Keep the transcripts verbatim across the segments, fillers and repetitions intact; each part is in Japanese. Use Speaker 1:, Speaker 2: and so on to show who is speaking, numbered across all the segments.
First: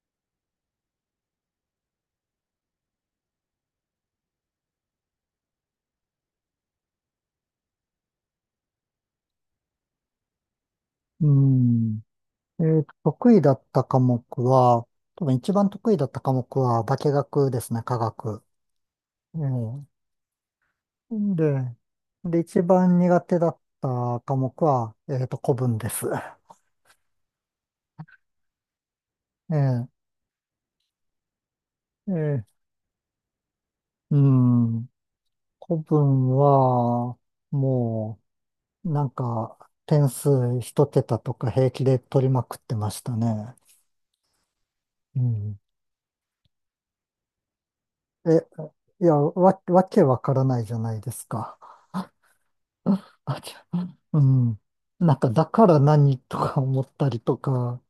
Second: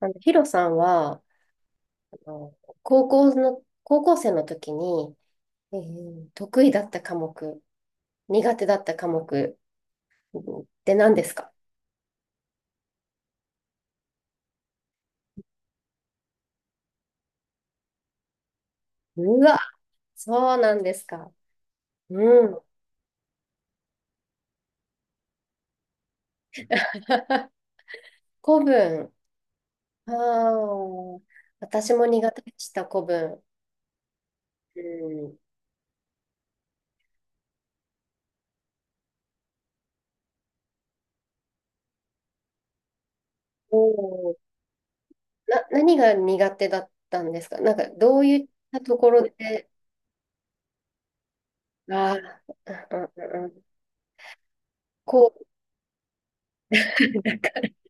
Speaker 1: あの、ヒロさんは、あの、高校の、高校生の時に、えー得意だった科目、苦手だった科目うんって何で
Speaker 2: う
Speaker 1: すか？
Speaker 2: ん。えーと、得意だった科目は、多分一番得意だった科目は化学ですね、化学。え
Speaker 1: うわ、そうなんですか。
Speaker 2: え。で、で、
Speaker 1: うん。
Speaker 2: 一番苦手だった科目は、えーと、古文です。
Speaker 1: 古文。
Speaker 2: え
Speaker 1: ああ、私も
Speaker 2: え。
Speaker 1: 苦手
Speaker 2: え
Speaker 1: で
Speaker 2: え。
Speaker 1: した、古文。
Speaker 2: う
Speaker 1: う
Speaker 2: ん。
Speaker 1: ん。
Speaker 2: 古文は、もう、なんか、点数一桁とか平気で取りまくってましたね。
Speaker 1: おー、
Speaker 2: うん。
Speaker 1: な、何が苦手だったんですか？なんか、どう
Speaker 2: え、
Speaker 1: いったと
Speaker 2: い
Speaker 1: こ
Speaker 2: や、
Speaker 1: ろ
Speaker 2: わ、
Speaker 1: で。
Speaker 2: わけわからないじゃないですか。
Speaker 1: ああ、うん
Speaker 2: あ、
Speaker 1: う
Speaker 2: あ
Speaker 1: ん。う
Speaker 2: じ
Speaker 1: ん、
Speaker 2: ゃあ、うん。なんか、
Speaker 1: こう、
Speaker 2: だから何とか思ったり
Speaker 1: な
Speaker 2: と
Speaker 1: んか
Speaker 2: か、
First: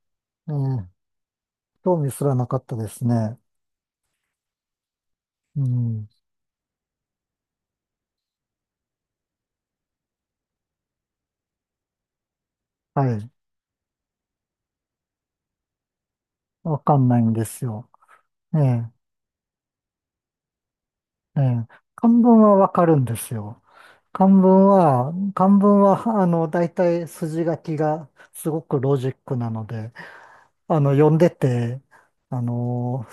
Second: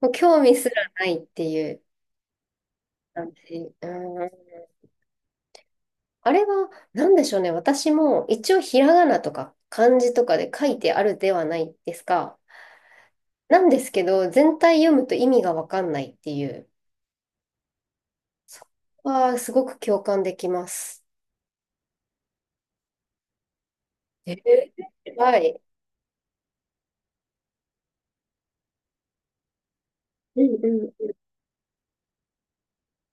Speaker 1: もう興
Speaker 2: え
Speaker 1: 味すら
Speaker 2: え、
Speaker 1: ないっていう。
Speaker 2: 興味すらなかったです
Speaker 1: なんう
Speaker 2: ね。
Speaker 1: ん。
Speaker 2: うん。
Speaker 1: あれは、なんでしょうね。私も一応ひらがなとか漢字とかで書いてあるではないですか。
Speaker 2: はい。
Speaker 1: なんですけど、全体読むと意味がわかんないっていう。
Speaker 2: わかんないんですよ。え
Speaker 1: そ
Speaker 2: え、
Speaker 1: こはすごく共感できます。
Speaker 2: ええ。漢文はわかるんですよ。漢
Speaker 1: え
Speaker 2: 文は、
Speaker 1: ー、は
Speaker 2: 漢
Speaker 1: い。
Speaker 2: 文は、あの、大体筋書きがすごくロジックなので、
Speaker 1: うん
Speaker 2: あ
Speaker 1: う
Speaker 2: の、読
Speaker 1: ん。
Speaker 2: んでて、あの、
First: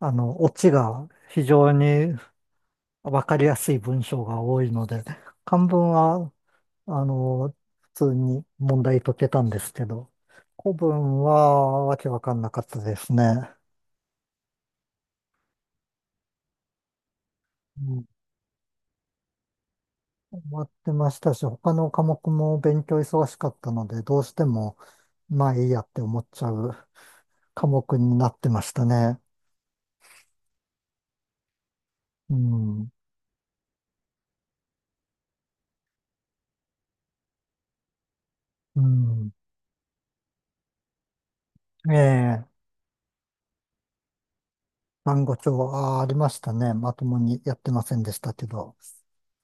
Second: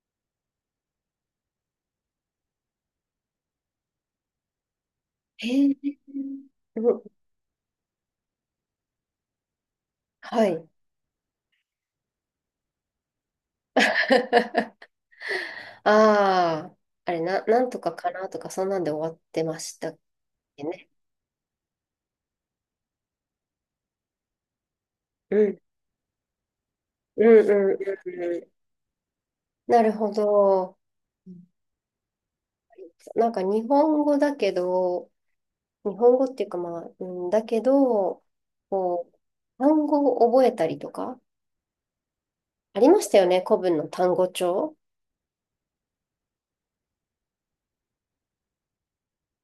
Speaker 2: あの、オチが非常にわかりやすい文章が多いので、
Speaker 1: え
Speaker 2: 漢文
Speaker 1: ー、
Speaker 2: は
Speaker 1: う
Speaker 2: あ
Speaker 1: ん、
Speaker 2: の、普通に問題解けたんですけど、
Speaker 1: はい。
Speaker 2: 古文はわけわかんなかったですね。
Speaker 1: ああ、あれ、な、なんと
Speaker 2: う
Speaker 1: か
Speaker 2: ん。
Speaker 1: かな、とか、そんなんで終わってましたっ
Speaker 2: 終わ
Speaker 1: け
Speaker 2: っ
Speaker 1: ね。
Speaker 2: てましたし、他の科目も勉強忙しかったので、どうしても、
Speaker 1: う
Speaker 2: まあ
Speaker 1: ん。
Speaker 2: いいやって思っちゃう
Speaker 1: うんう
Speaker 2: 科
Speaker 1: んうん
Speaker 2: 目になって
Speaker 1: う
Speaker 2: ましたね。
Speaker 1: ん。なるほど。
Speaker 2: うん。
Speaker 1: なんか日本語だけど、日本語っていうかまあ、うん、だけど、
Speaker 2: う
Speaker 1: こう、
Speaker 2: ん。
Speaker 1: 単語を覚えたりとか、
Speaker 2: ええ、
Speaker 1: ありましたよね、古文の単語帳。
Speaker 2: 単語帳はありましたね。まともにやってませんでしたけど、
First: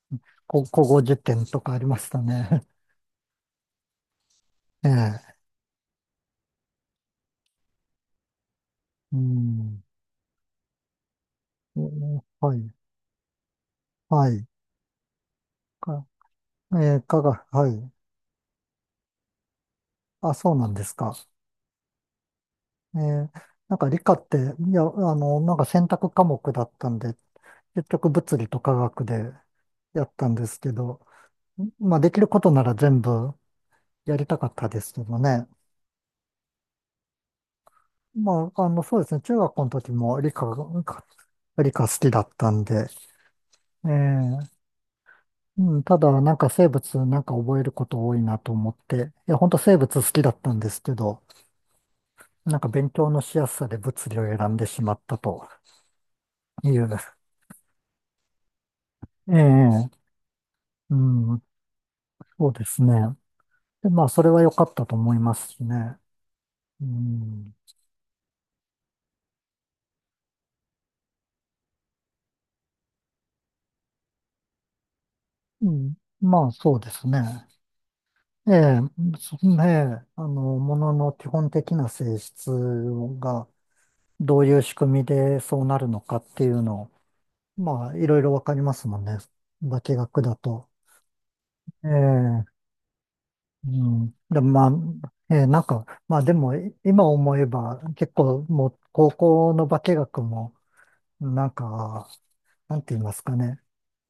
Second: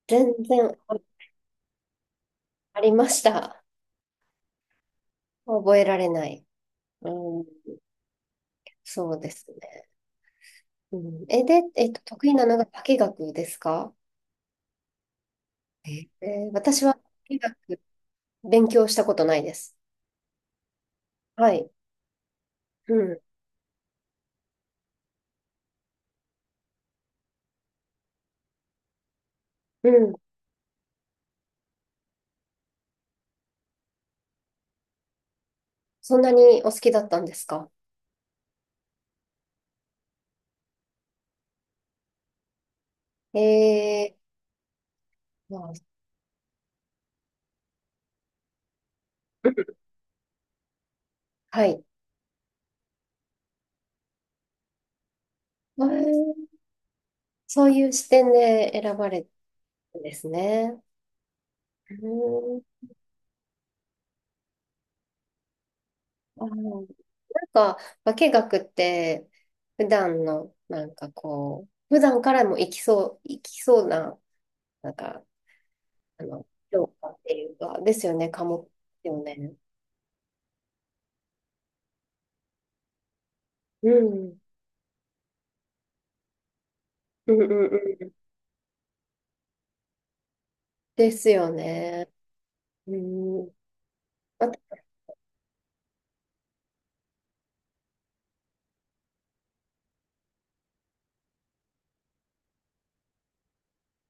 Speaker 1: 全
Speaker 2: こ
Speaker 1: 然
Speaker 2: 古
Speaker 1: あ
Speaker 2: 語辞典とかありましたね。
Speaker 1: ありました。
Speaker 2: ええ。
Speaker 1: 覚えられない。うん、そ
Speaker 2: う
Speaker 1: うです
Speaker 2: ん。
Speaker 1: ね。うん、え、で、
Speaker 2: う
Speaker 1: えっと、
Speaker 2: ん、
Speaker 1: 得意なの
Speaker 2: は
Speaker 1: が
Speaker 2: い。
Speaker 1: 化学ですか？
Speaker 2: はい。
Speaker 1: えー、私は
Speaker 2: え
Speaker 1: 化
Speaker 2: ー、科学、は
Speaker 1: 学
Speaker 2: い。
Speaker 1: 勉強したことないです。
Speaker 2: あ、そうなんですか。
Speaker 1: はい。う
Speaker 2: え
Speaker 1: ん。
Speaker 2: ー、なんか理科って、いや、あの、なんか選択科目だったんで、結局物理と科学で
Speaker 1: う
Speaker 2: やっ
Speaker 1: ん。
Speaker 2: たんですけど、まあできることなら全部やりたかったですけどね。
Speaker 1: そんなにお好きだったんですか？
Speaker 2: まあ、あの、そうですね。中学校の時も理科が、理科好きだったんで、
Speaker 1: え
Speaker 2: え
Speaker 1: ー、
Speaker 2: ー、
Speaker 1: まあ、う
Speaker 2: うん、
Speaker 1: ん、
Speaker 2: ただなんか生物なんか覚えること多いなと思って、いや、本当生物好きだったんですけど、
Speaker 1: はい。
Speaker 2: なんか勉強のしやすさで物理を選んでしまったと。
Speaker 1: えー、
Speaker 2: いいよね。
Speaker 1: そういう視点で選ばれて
Speaker 2: ええ、
Speaker 1: るんですね。
Speaker 2: うん、そう
Speaker 1: うん。
Speaker 2: ですね。で、まあ、それは良かったと思いますしね。
Speaker 1: あの、
Speaker 2: うん、
Speaker 1: なんか、化学って、普段の、なんかこう、普段からも生きそう、生きそうな、なんか、
Speaker 2: うん、
Speaker 1: あの、
Speaker 2: まあ、そう
Speaker 1: 評
Speaker 2: です
Speaker 1: 価ってい
Speaker 2: ね。
Speaker 1: うか、ですよね、科
Speaker 2: え
Speaker 1: 目で
Speaker 2: え、
Speaker 1: すよ
Speaker 2: そ、
Speaker 1: ね。
Speaker 2: ええ、あの、ものの基本的な性質が
Speaker 1: うん。
Speaker 2: どういう仕組みでそうなるのかっていうのを、
Speaker 1: うんうん
Speaker 2: まあ、
Speaker 1: う
Speaker 2: い
Speaker 1: ん。
Speaker 2: ろいろわかりますもんね。化学だと。
Speaker 1: ですよ
Speaker 2: え
Speaker 1: ね。
Speaker 2: え、
Speaker 1: うん。
Speaker 2: うん。で、
Speaker 1: あ、
Speaker 2: まあ、ええ、なんか、まあでも、い今思えば、結構もう、高校の化学も、なんか、なんて言いますかね。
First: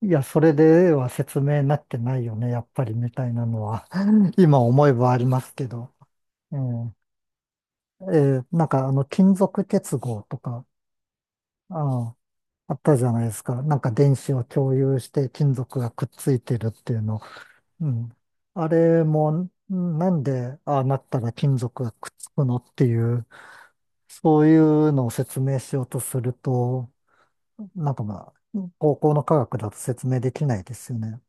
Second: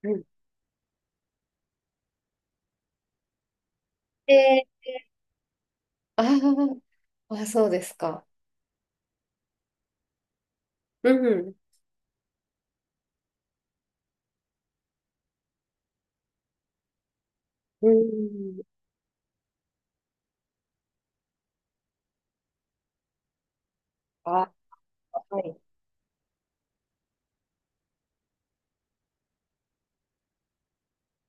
Speaker 2: い
Speaker 1: うん、
Speaker 2: や、それでは説明になってないよね、やっぱりみたいなのは 今
Speaker 1: で、
Speaker 2: 思えばありますけど。
Speaker 1: あ
Speaker 2: ええ。
Speaker 1: ー、あ、そうです
Speaker 2: え
Speaker 1: か。
Speaker 2: え。なんかあの、金属結合とか、
Speaker 1: うん。
Speaker 2: ああ、あったじゃないですか。なんか電子を共有して金属がくっついてるっていうの。う
Speaker 1: う
Speaker 2: ん。
Speaker 1: ん。
Speaker 2: あれも、なんでああなったら金属がくっつくのっていう、
Speaker 1: あ、
Speaker 2: そういうのを
Speaker 1: は
Speaker 2: 説
Speaker 1: い。
Speaker 2: 明しようとすると、なんかまあ、高校の科学だと説明できないですよね。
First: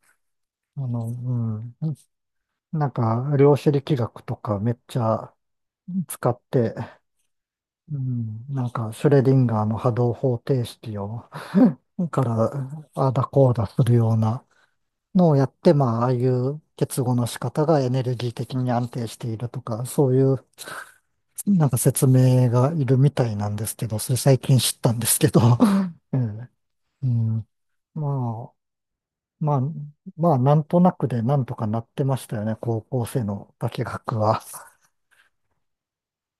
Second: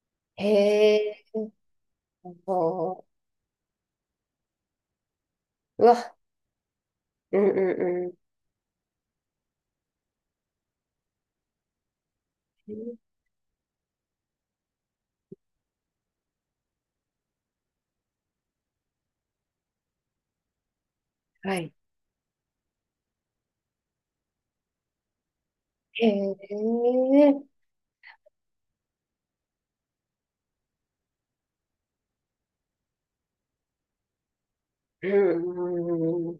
Speaker 2: あ
Speaker 1: へ
Speaker 2: の、
Speaker 1: え。
Speaker 2: うん。
Speaker 1: あ
Speaker 2: なん
Speaker 1: の、
Speaker 2: か、量子力学とかめっちゃ
Speaker 1: うわ、
Speaker 2: 使って、
Speaker 1: うん
Speaker 2: う
Speaker 1: うんう
Speaker 2: ん、なんか、シュレディンガーの波動方程式を、から、
Speaker 1: ん。
Speaker 2: ああだこうだするようなのをやって、まあ、ああいう結合の仕方がエネルギー的に安定しているとか、そういう、
Speaker 1: は
Speaker 2: なん
Speaker 1: い。
Speaker 2: か説明がいるみたいなんですけど、それ最近知ったんですけど、
Speaker 1: へ
Speaker 2: え
Speaker 1: え。
Speaker 2: え。う
Speaker 1: うん
Speaker 2: ん。まあ、まあ、まあ、なんとなくでなんとかなってましたよね、高校生の化学は。
Speaker 1: うんうん。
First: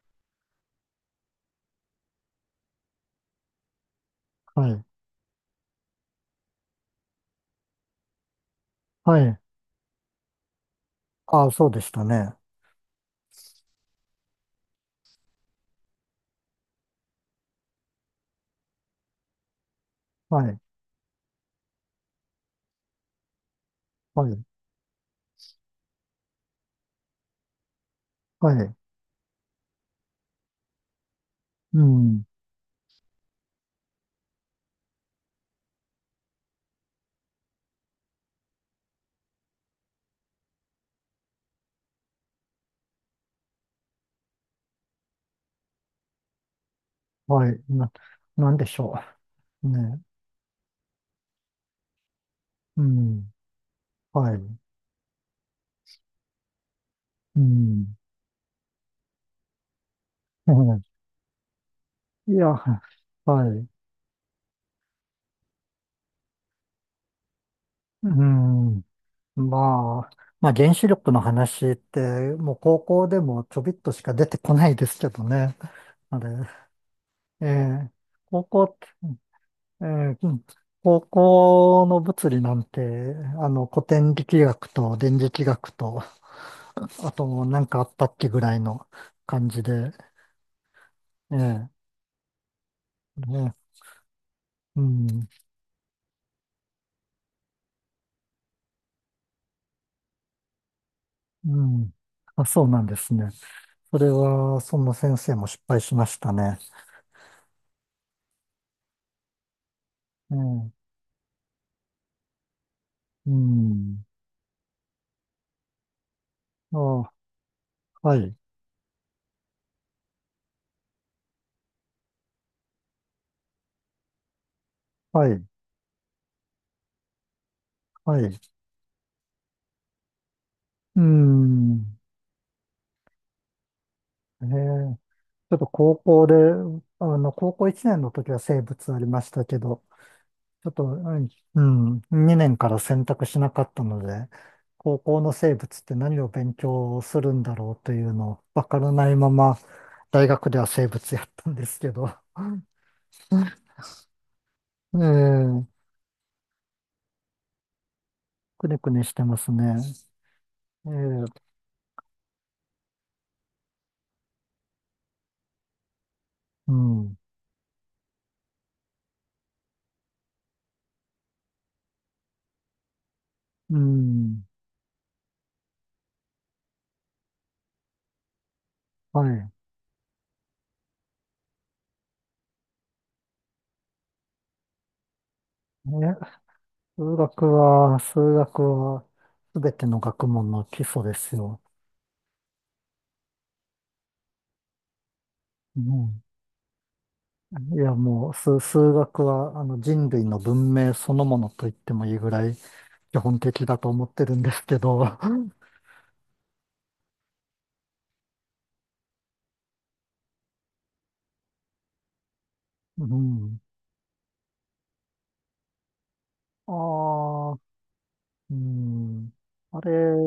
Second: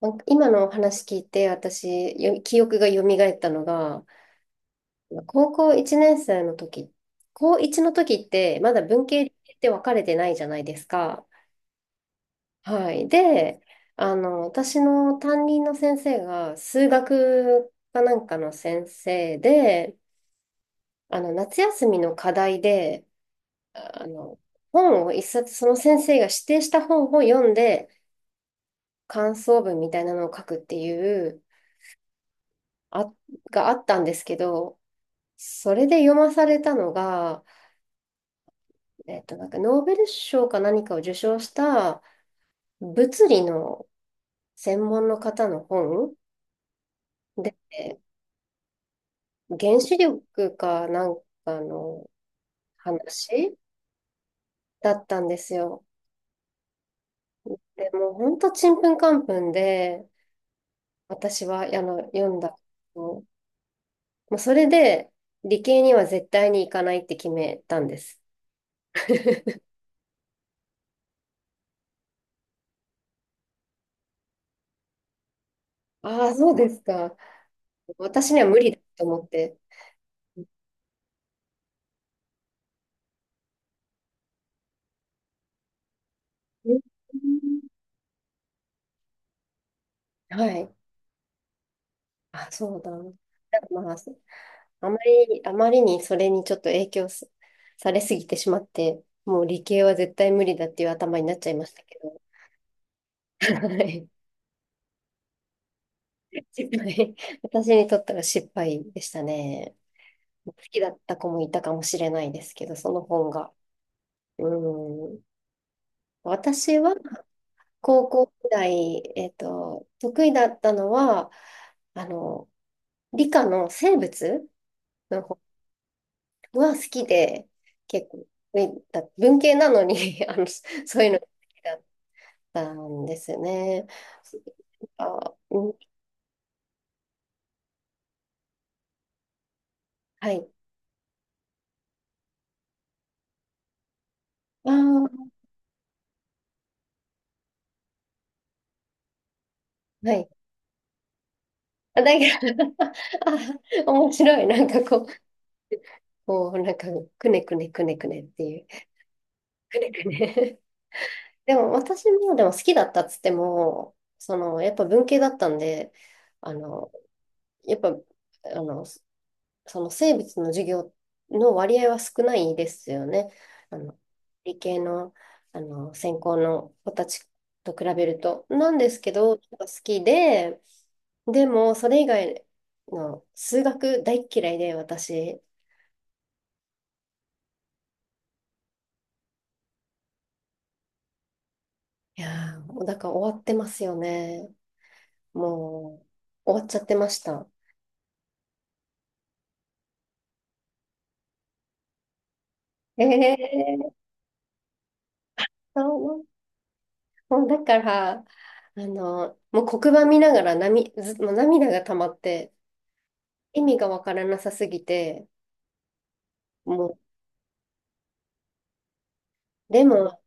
Speaker 1: なんか今のお話聞いて、私、よ記憶が蘇ったのが、
Speaker 2: はい。
Speaker 1: 高校いちねん生の時、高いちの時って、まだ文
Speaker 2: は
Speaker 1: 系理
Speaker 2: い。
Speaker 1: 系って分かれてないじゃないですか。
Speaker 2: ああ、そうでしたね。
Speaker 1: はい。で、あの、私の担任の先生が、数学かなんかの先生で、
Speaker 2: はい。
Speaker 1: あの、夏休みの課題で、あ
Speaker 2: は
Speaker 1: の、
Speaker 2: い。
Speaker 1: 本を一冊、その先生が指定した本を読んで、
Speaker 2: はい。
Speaker 1: 感想文みたいなのを書くっていう、
Speaker 2: うん。
Speaker 1: あ、があったんですけど、それで読まされたのが、えっと、なんかノーベル賞か何かを受賞した物理の専門の方の本
Speaker 2: はい。
Speaker 1: で、
Speaker 2: な、なんでしょう。
Speaker 1: 原子
Speaker 2: ね。
Speaker 1: 力かなんかの
Speaker 2: うん。
Speaker 1: 話
Speaker 2: はい。
Speaker 1: だったんですよ。
Speaker 2: う
Speaker 1: で
Speaker 2: ん。
Speaker 1: もうほんとちんぷんかんぷんで、
Speaker 2: うん。
Speaker 1: 私はあの読
Speaker 2: い
Speaker 1: ん
Speaker 2: や、
Speaker 1: だ。
Speaker 2: はい。
Speaker 1: もうそれで、理系には絶対に行かないって決めたんで
Speaker 2: う
Speaker 1: す。
Speaker 2: ん。まあ、まあ、原子力の話って、もう高校でもちょびっとしか出てこないですけどね。あ
Speaker 1: あ
Speaker 2: れ、
Speaker 1: あ、そうですか。
Speaker 2: えー、
Speaker 1: 私に
Speaker 2: 高
Speaker 1: は無
Speaker 2: 校
Speaker 1: 理
Speaker 2: っ
Speaker 1: だ
Speaker 2: て、
Speaker 1: と思って。
Speaker 2: えー、うん、高校の物理なんて、あの、古典力学と電磁気学と、
Speaker 1: うん、
Speaker 2: あと、なんかあったっけぐらいの感じで、
Speaker 1: はい。
Speaker 2: ええ、
Speaker 1: あ、そうだ。なんか、
Speaker 2: ね、
Speaker 1: まあ、
Speaker 2: う
Speaker 1: あま
Speaker 2: ん、
Speaker 1: り、あまりにそれにちょっと影響すされすぎてしまって、もう理系は絶対無理だっていう頭になっちゃい
Speaker 2: う
Speaker 1: ました
Speaker 2: ん。
Speaker 1: けど、
Speaker 2: あ、そうなんですね。
Speaker 1: は
Speaker 2: そ
Speaker 1: い。
Speaker 2: れは、その先生も失敗しましたね。
Speaker 1: 失敗。私にとっては失敗でしたね。
Speaker 2: え
Speaker 1: 好
Speaker 2: え、
Speaker 1: きだった子もいたかもしれないですけど、その
Speaker 2: う
Speaker 1: 本が。
Speaker 2: ん。
Speaker 1: うん。
Speaker 2: あ、
Speaker 1: 私は高
Speaker 2: は
Speaker 1: 校
Speaker 2: い、
Speaker 1: 時代、えっと、得意だったのは、あの、理科の生物の
Speaker 2: は
Speaker 1: 方
Speaker 2: い、
Speaker 1: が好きで、結
Speaker 2: は
Speaker 1: 構、
Speaker 2: い。
Speaker 1: えだ文系なのに あの、そ
Speaker 2: う
Speaker 1: ういうのが好きだっ
Speaker 2: ん。
Speaker 1: たんですね。
Speaker 2: ええ、ち
Speaker 1: あ、
Speaker 2: ょ
Speaker 1: う
Speaker 2: っと
Speaker 1: ん、
Speaker 2: 高校で、あの、高校いちねんの時は生物ありましたけど、
Speaker 1: はい。
Speaker 2: ちょっと、うん、にねんから選択しなかったので、
Speaker 1: あ
Speaker 2: 高校
Speaker 1: ー、
Speaker 2: の生物って何を勉強するんだろうというのをわからないまま、
Speaker 1: は
Speaker 2: 大
Speaker 1: い。
Speaker 2: 学では生物やったんですけ
Speaker 1: あ、
Speaker 2: ど、
Speaker 1: だけど あ、面白い。なんかこう、
Speaker 2: ええ、
Speaker 1: こう、なんか、くねくねくねくねっていう。
Speaker 2: くねくねしてますね。
Speaker 1: くねくね。
Speaker 2: ええ。
Speaker 1: でも私もでも好きだったっつっても、そのやっぱ文系だったんで、あ
Speaker 2: う
Speaker 1: の、
Speaker 2: ん、
Speaker 1: やっぱ、あの、そその生物の授業の割合は少ないですよね。あ
Speaker 2: う
Speaker 1: の、
Speaker 2: ん、
Speaker 1: 理系の、あの、専攻の子たちと比べると。なんですけ
Speaker 2: は
Speaker 1: ど、やっ
Speaker 2: い。
Speaker 1: ぱ好きで、でもそれ以外の数学大っ嫌いで私。
Speaker 2: ね、数学は、数学は、すべての学問の基礎ですよ。
Speaker 1: いやー、もうだから終わってますよね。
Speaker 2: う
Speaker 1: も
Speaker 2: ん。
Speaker 1: う、終わっちゃってました。
Speaker 2: いや、もう、数、数学は、あの、人類の文明そのものと言ってもいいぐらい、基本的だと
Speaker 1: ええ。
Speaker 2: 思ってるんですけど。
Speaker 1: そう、もうだから、あの、もう黒板見ながら涙、ず、もう涙が溜まって、
Speaker 2: うん。
Speaker 1: 意味がわからなさすぎて、もう、
Speaker 2: ああ、うん。あ
Speaker 1: で
Speaker 2: れ、
Speaker 1: も、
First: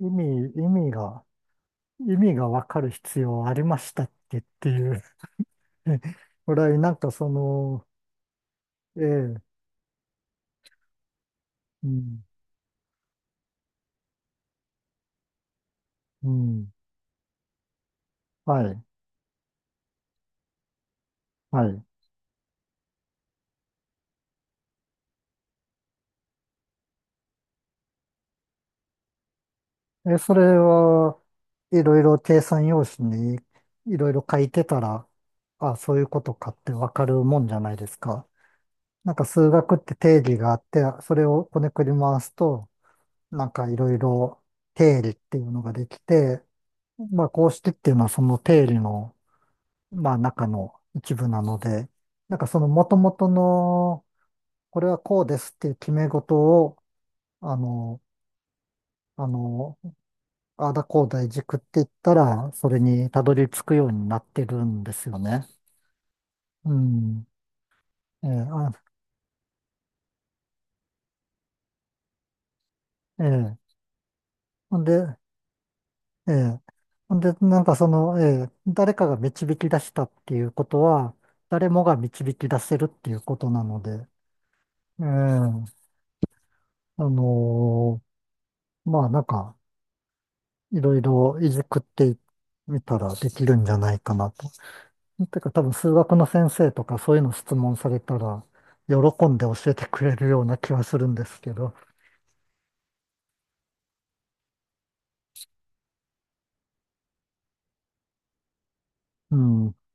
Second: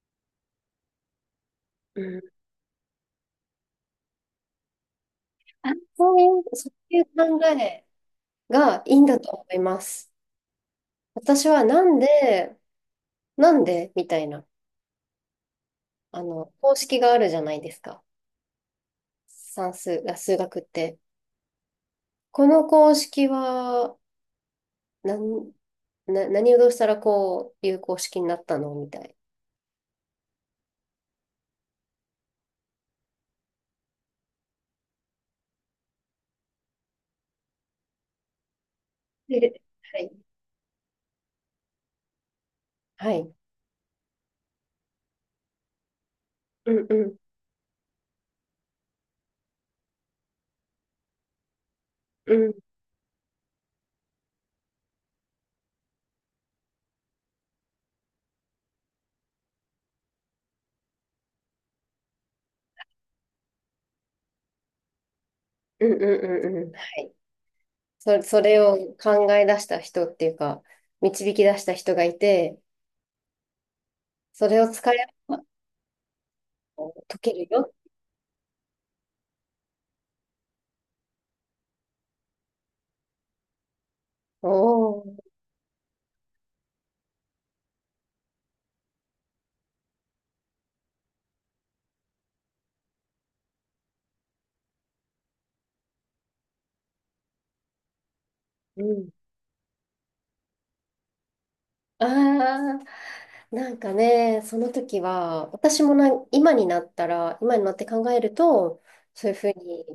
Speaker 2: 意味、意味が、
Speaker 1: う
Speaker 2: 意
Speaker 1: ん、
Speaker 2: 味がわかる必要ありましたっけっていう
Speaker 1: あ、そう いう、
Speaker 2: ぐ
Speaker 1: そ
Speaker 2: らい、な
Speaker 1: う
Speaker 2: ん
Speaker 1: いう
Speaker 2: かそ
Speaker 1: 考え
Speaker 2: の、
Speaker 1: がいい
Speaker 2: え
Speaker 1: んだと
Speaker 2: え、
Speaker 1: 思います。私はな
Speaker 2: う
Speaker 1: ん
Speaker 2: ん、
Speaker 1: で、なんでみたいな、あ
Speaker 2: う
Speaker 1: の、
Speaker 2: ん、
Speaker 1: 公式があるじゃないですか。
Speaker 2: はい、
Speaker 1: 算数、あ、数学って。
Speaker 2: はい。
Speaker 1: この公式は、なん、な、何をどうしたらこういう公式になったのみたい。
Speaker 2: え、それはいろいろ計算用紙にいろいろ書いてたら、あ、そういうことかってわかるもんじゃないですか。なんか数
Speaker 1: で、
Speaker 2: 学って
Speaker 1: はい。
Speaker 2: 定義があって、それをこねくり回すと、
Speaker 1: はい。
Speaker 2: なんかいろいろ定理っていうのができて、
Speaker 1: うんうん
Speaker 2: まあこうしてっていうのはその定理の、まあ中の一部なので、
Speaker 1: う
Speaker 2: なんか
Speaker 1: ん
Speaker 2: その元々の、これはこうですっていう決め事を、あの、あの、あダだこうだいじくって言ったら、それにたどり着くようになってるんですよね。
Speaker 1: うんうんうんうん。
Speaker 2: う
Speaker 1: はい。
Speaker 2: ん。
Speaker 1: そ、
Speaker 2: ええ、
Speaker 1: それ
Speaker 2: あ、
Speaker 1: を考え出した人っていうか、導き出した人がいて、
Speaker 2: ええ。
Speaker 1: それを
Speaker 2: ほん
Speaker 1: 使え
Speaker 2: で、
Speaker 1: ば
Speaker 2: ええ。
Speaker 1: 解
Speaker 2: ん
Speaker 1: け
Speaker 2: で、
Speaker 1: る
Speaker 2: なん
Speaker 1: よ。
Speaker 2: かその、ええ、誰かが導き出したっていうことは、誰もが導き出せるっていうことなので、
Speaker 1: お
Speaker 2: ええ、
Speaker 1: ー、
Speaker 2: あのー、まあなんか、いろいろいじくってみたらできるんじゃないかなと。てか多分数学の先生とかそういうの質問されたら、
Speaker 1: う
Speaker 2: 喜
Speaker 1: ん、
Speaker 2: んで教えてくれるような気はするんですけど、
Speaker 1: ああ、なんかね、その時は、私もな、今になったら、今になって考えると、そうい
Speaker 2: う
Speaker 1: うふう
Speaker 2: ん、
Speaker 1: に、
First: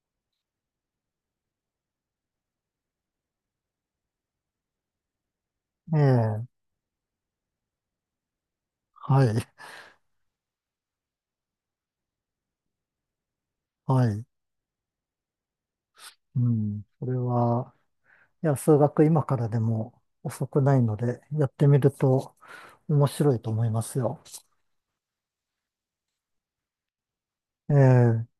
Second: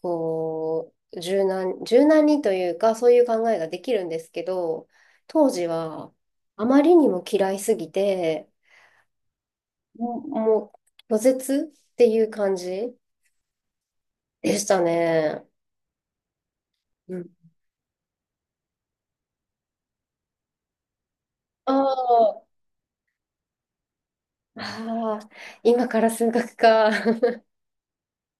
Speaker 1: こう、柔軟、柔軟にというか、そういう考えができるんですけど、当時
Speaker 2: え
Speaker 1: は、
Speaker 2: え、
Speaker 1: あまりにも嫌いすぎて、
Speaker 2: はい、
Speaker 1: もう、もう拒絶っていう感じ
Speaker 2: はい、
Speaker 1: でしたね。
Speaker 2: うん、それ
Speaker 1: うん。
Speaker 2: は、いや、数学今からでも遅くないので、やって
Speaker 1: あ
Speaker 2: みると
Speaker 1: あ、
Speaker 2: 面白いと思いますよ。
Speaker 1: ああ、今から数学か。
Speaker 2: ええ。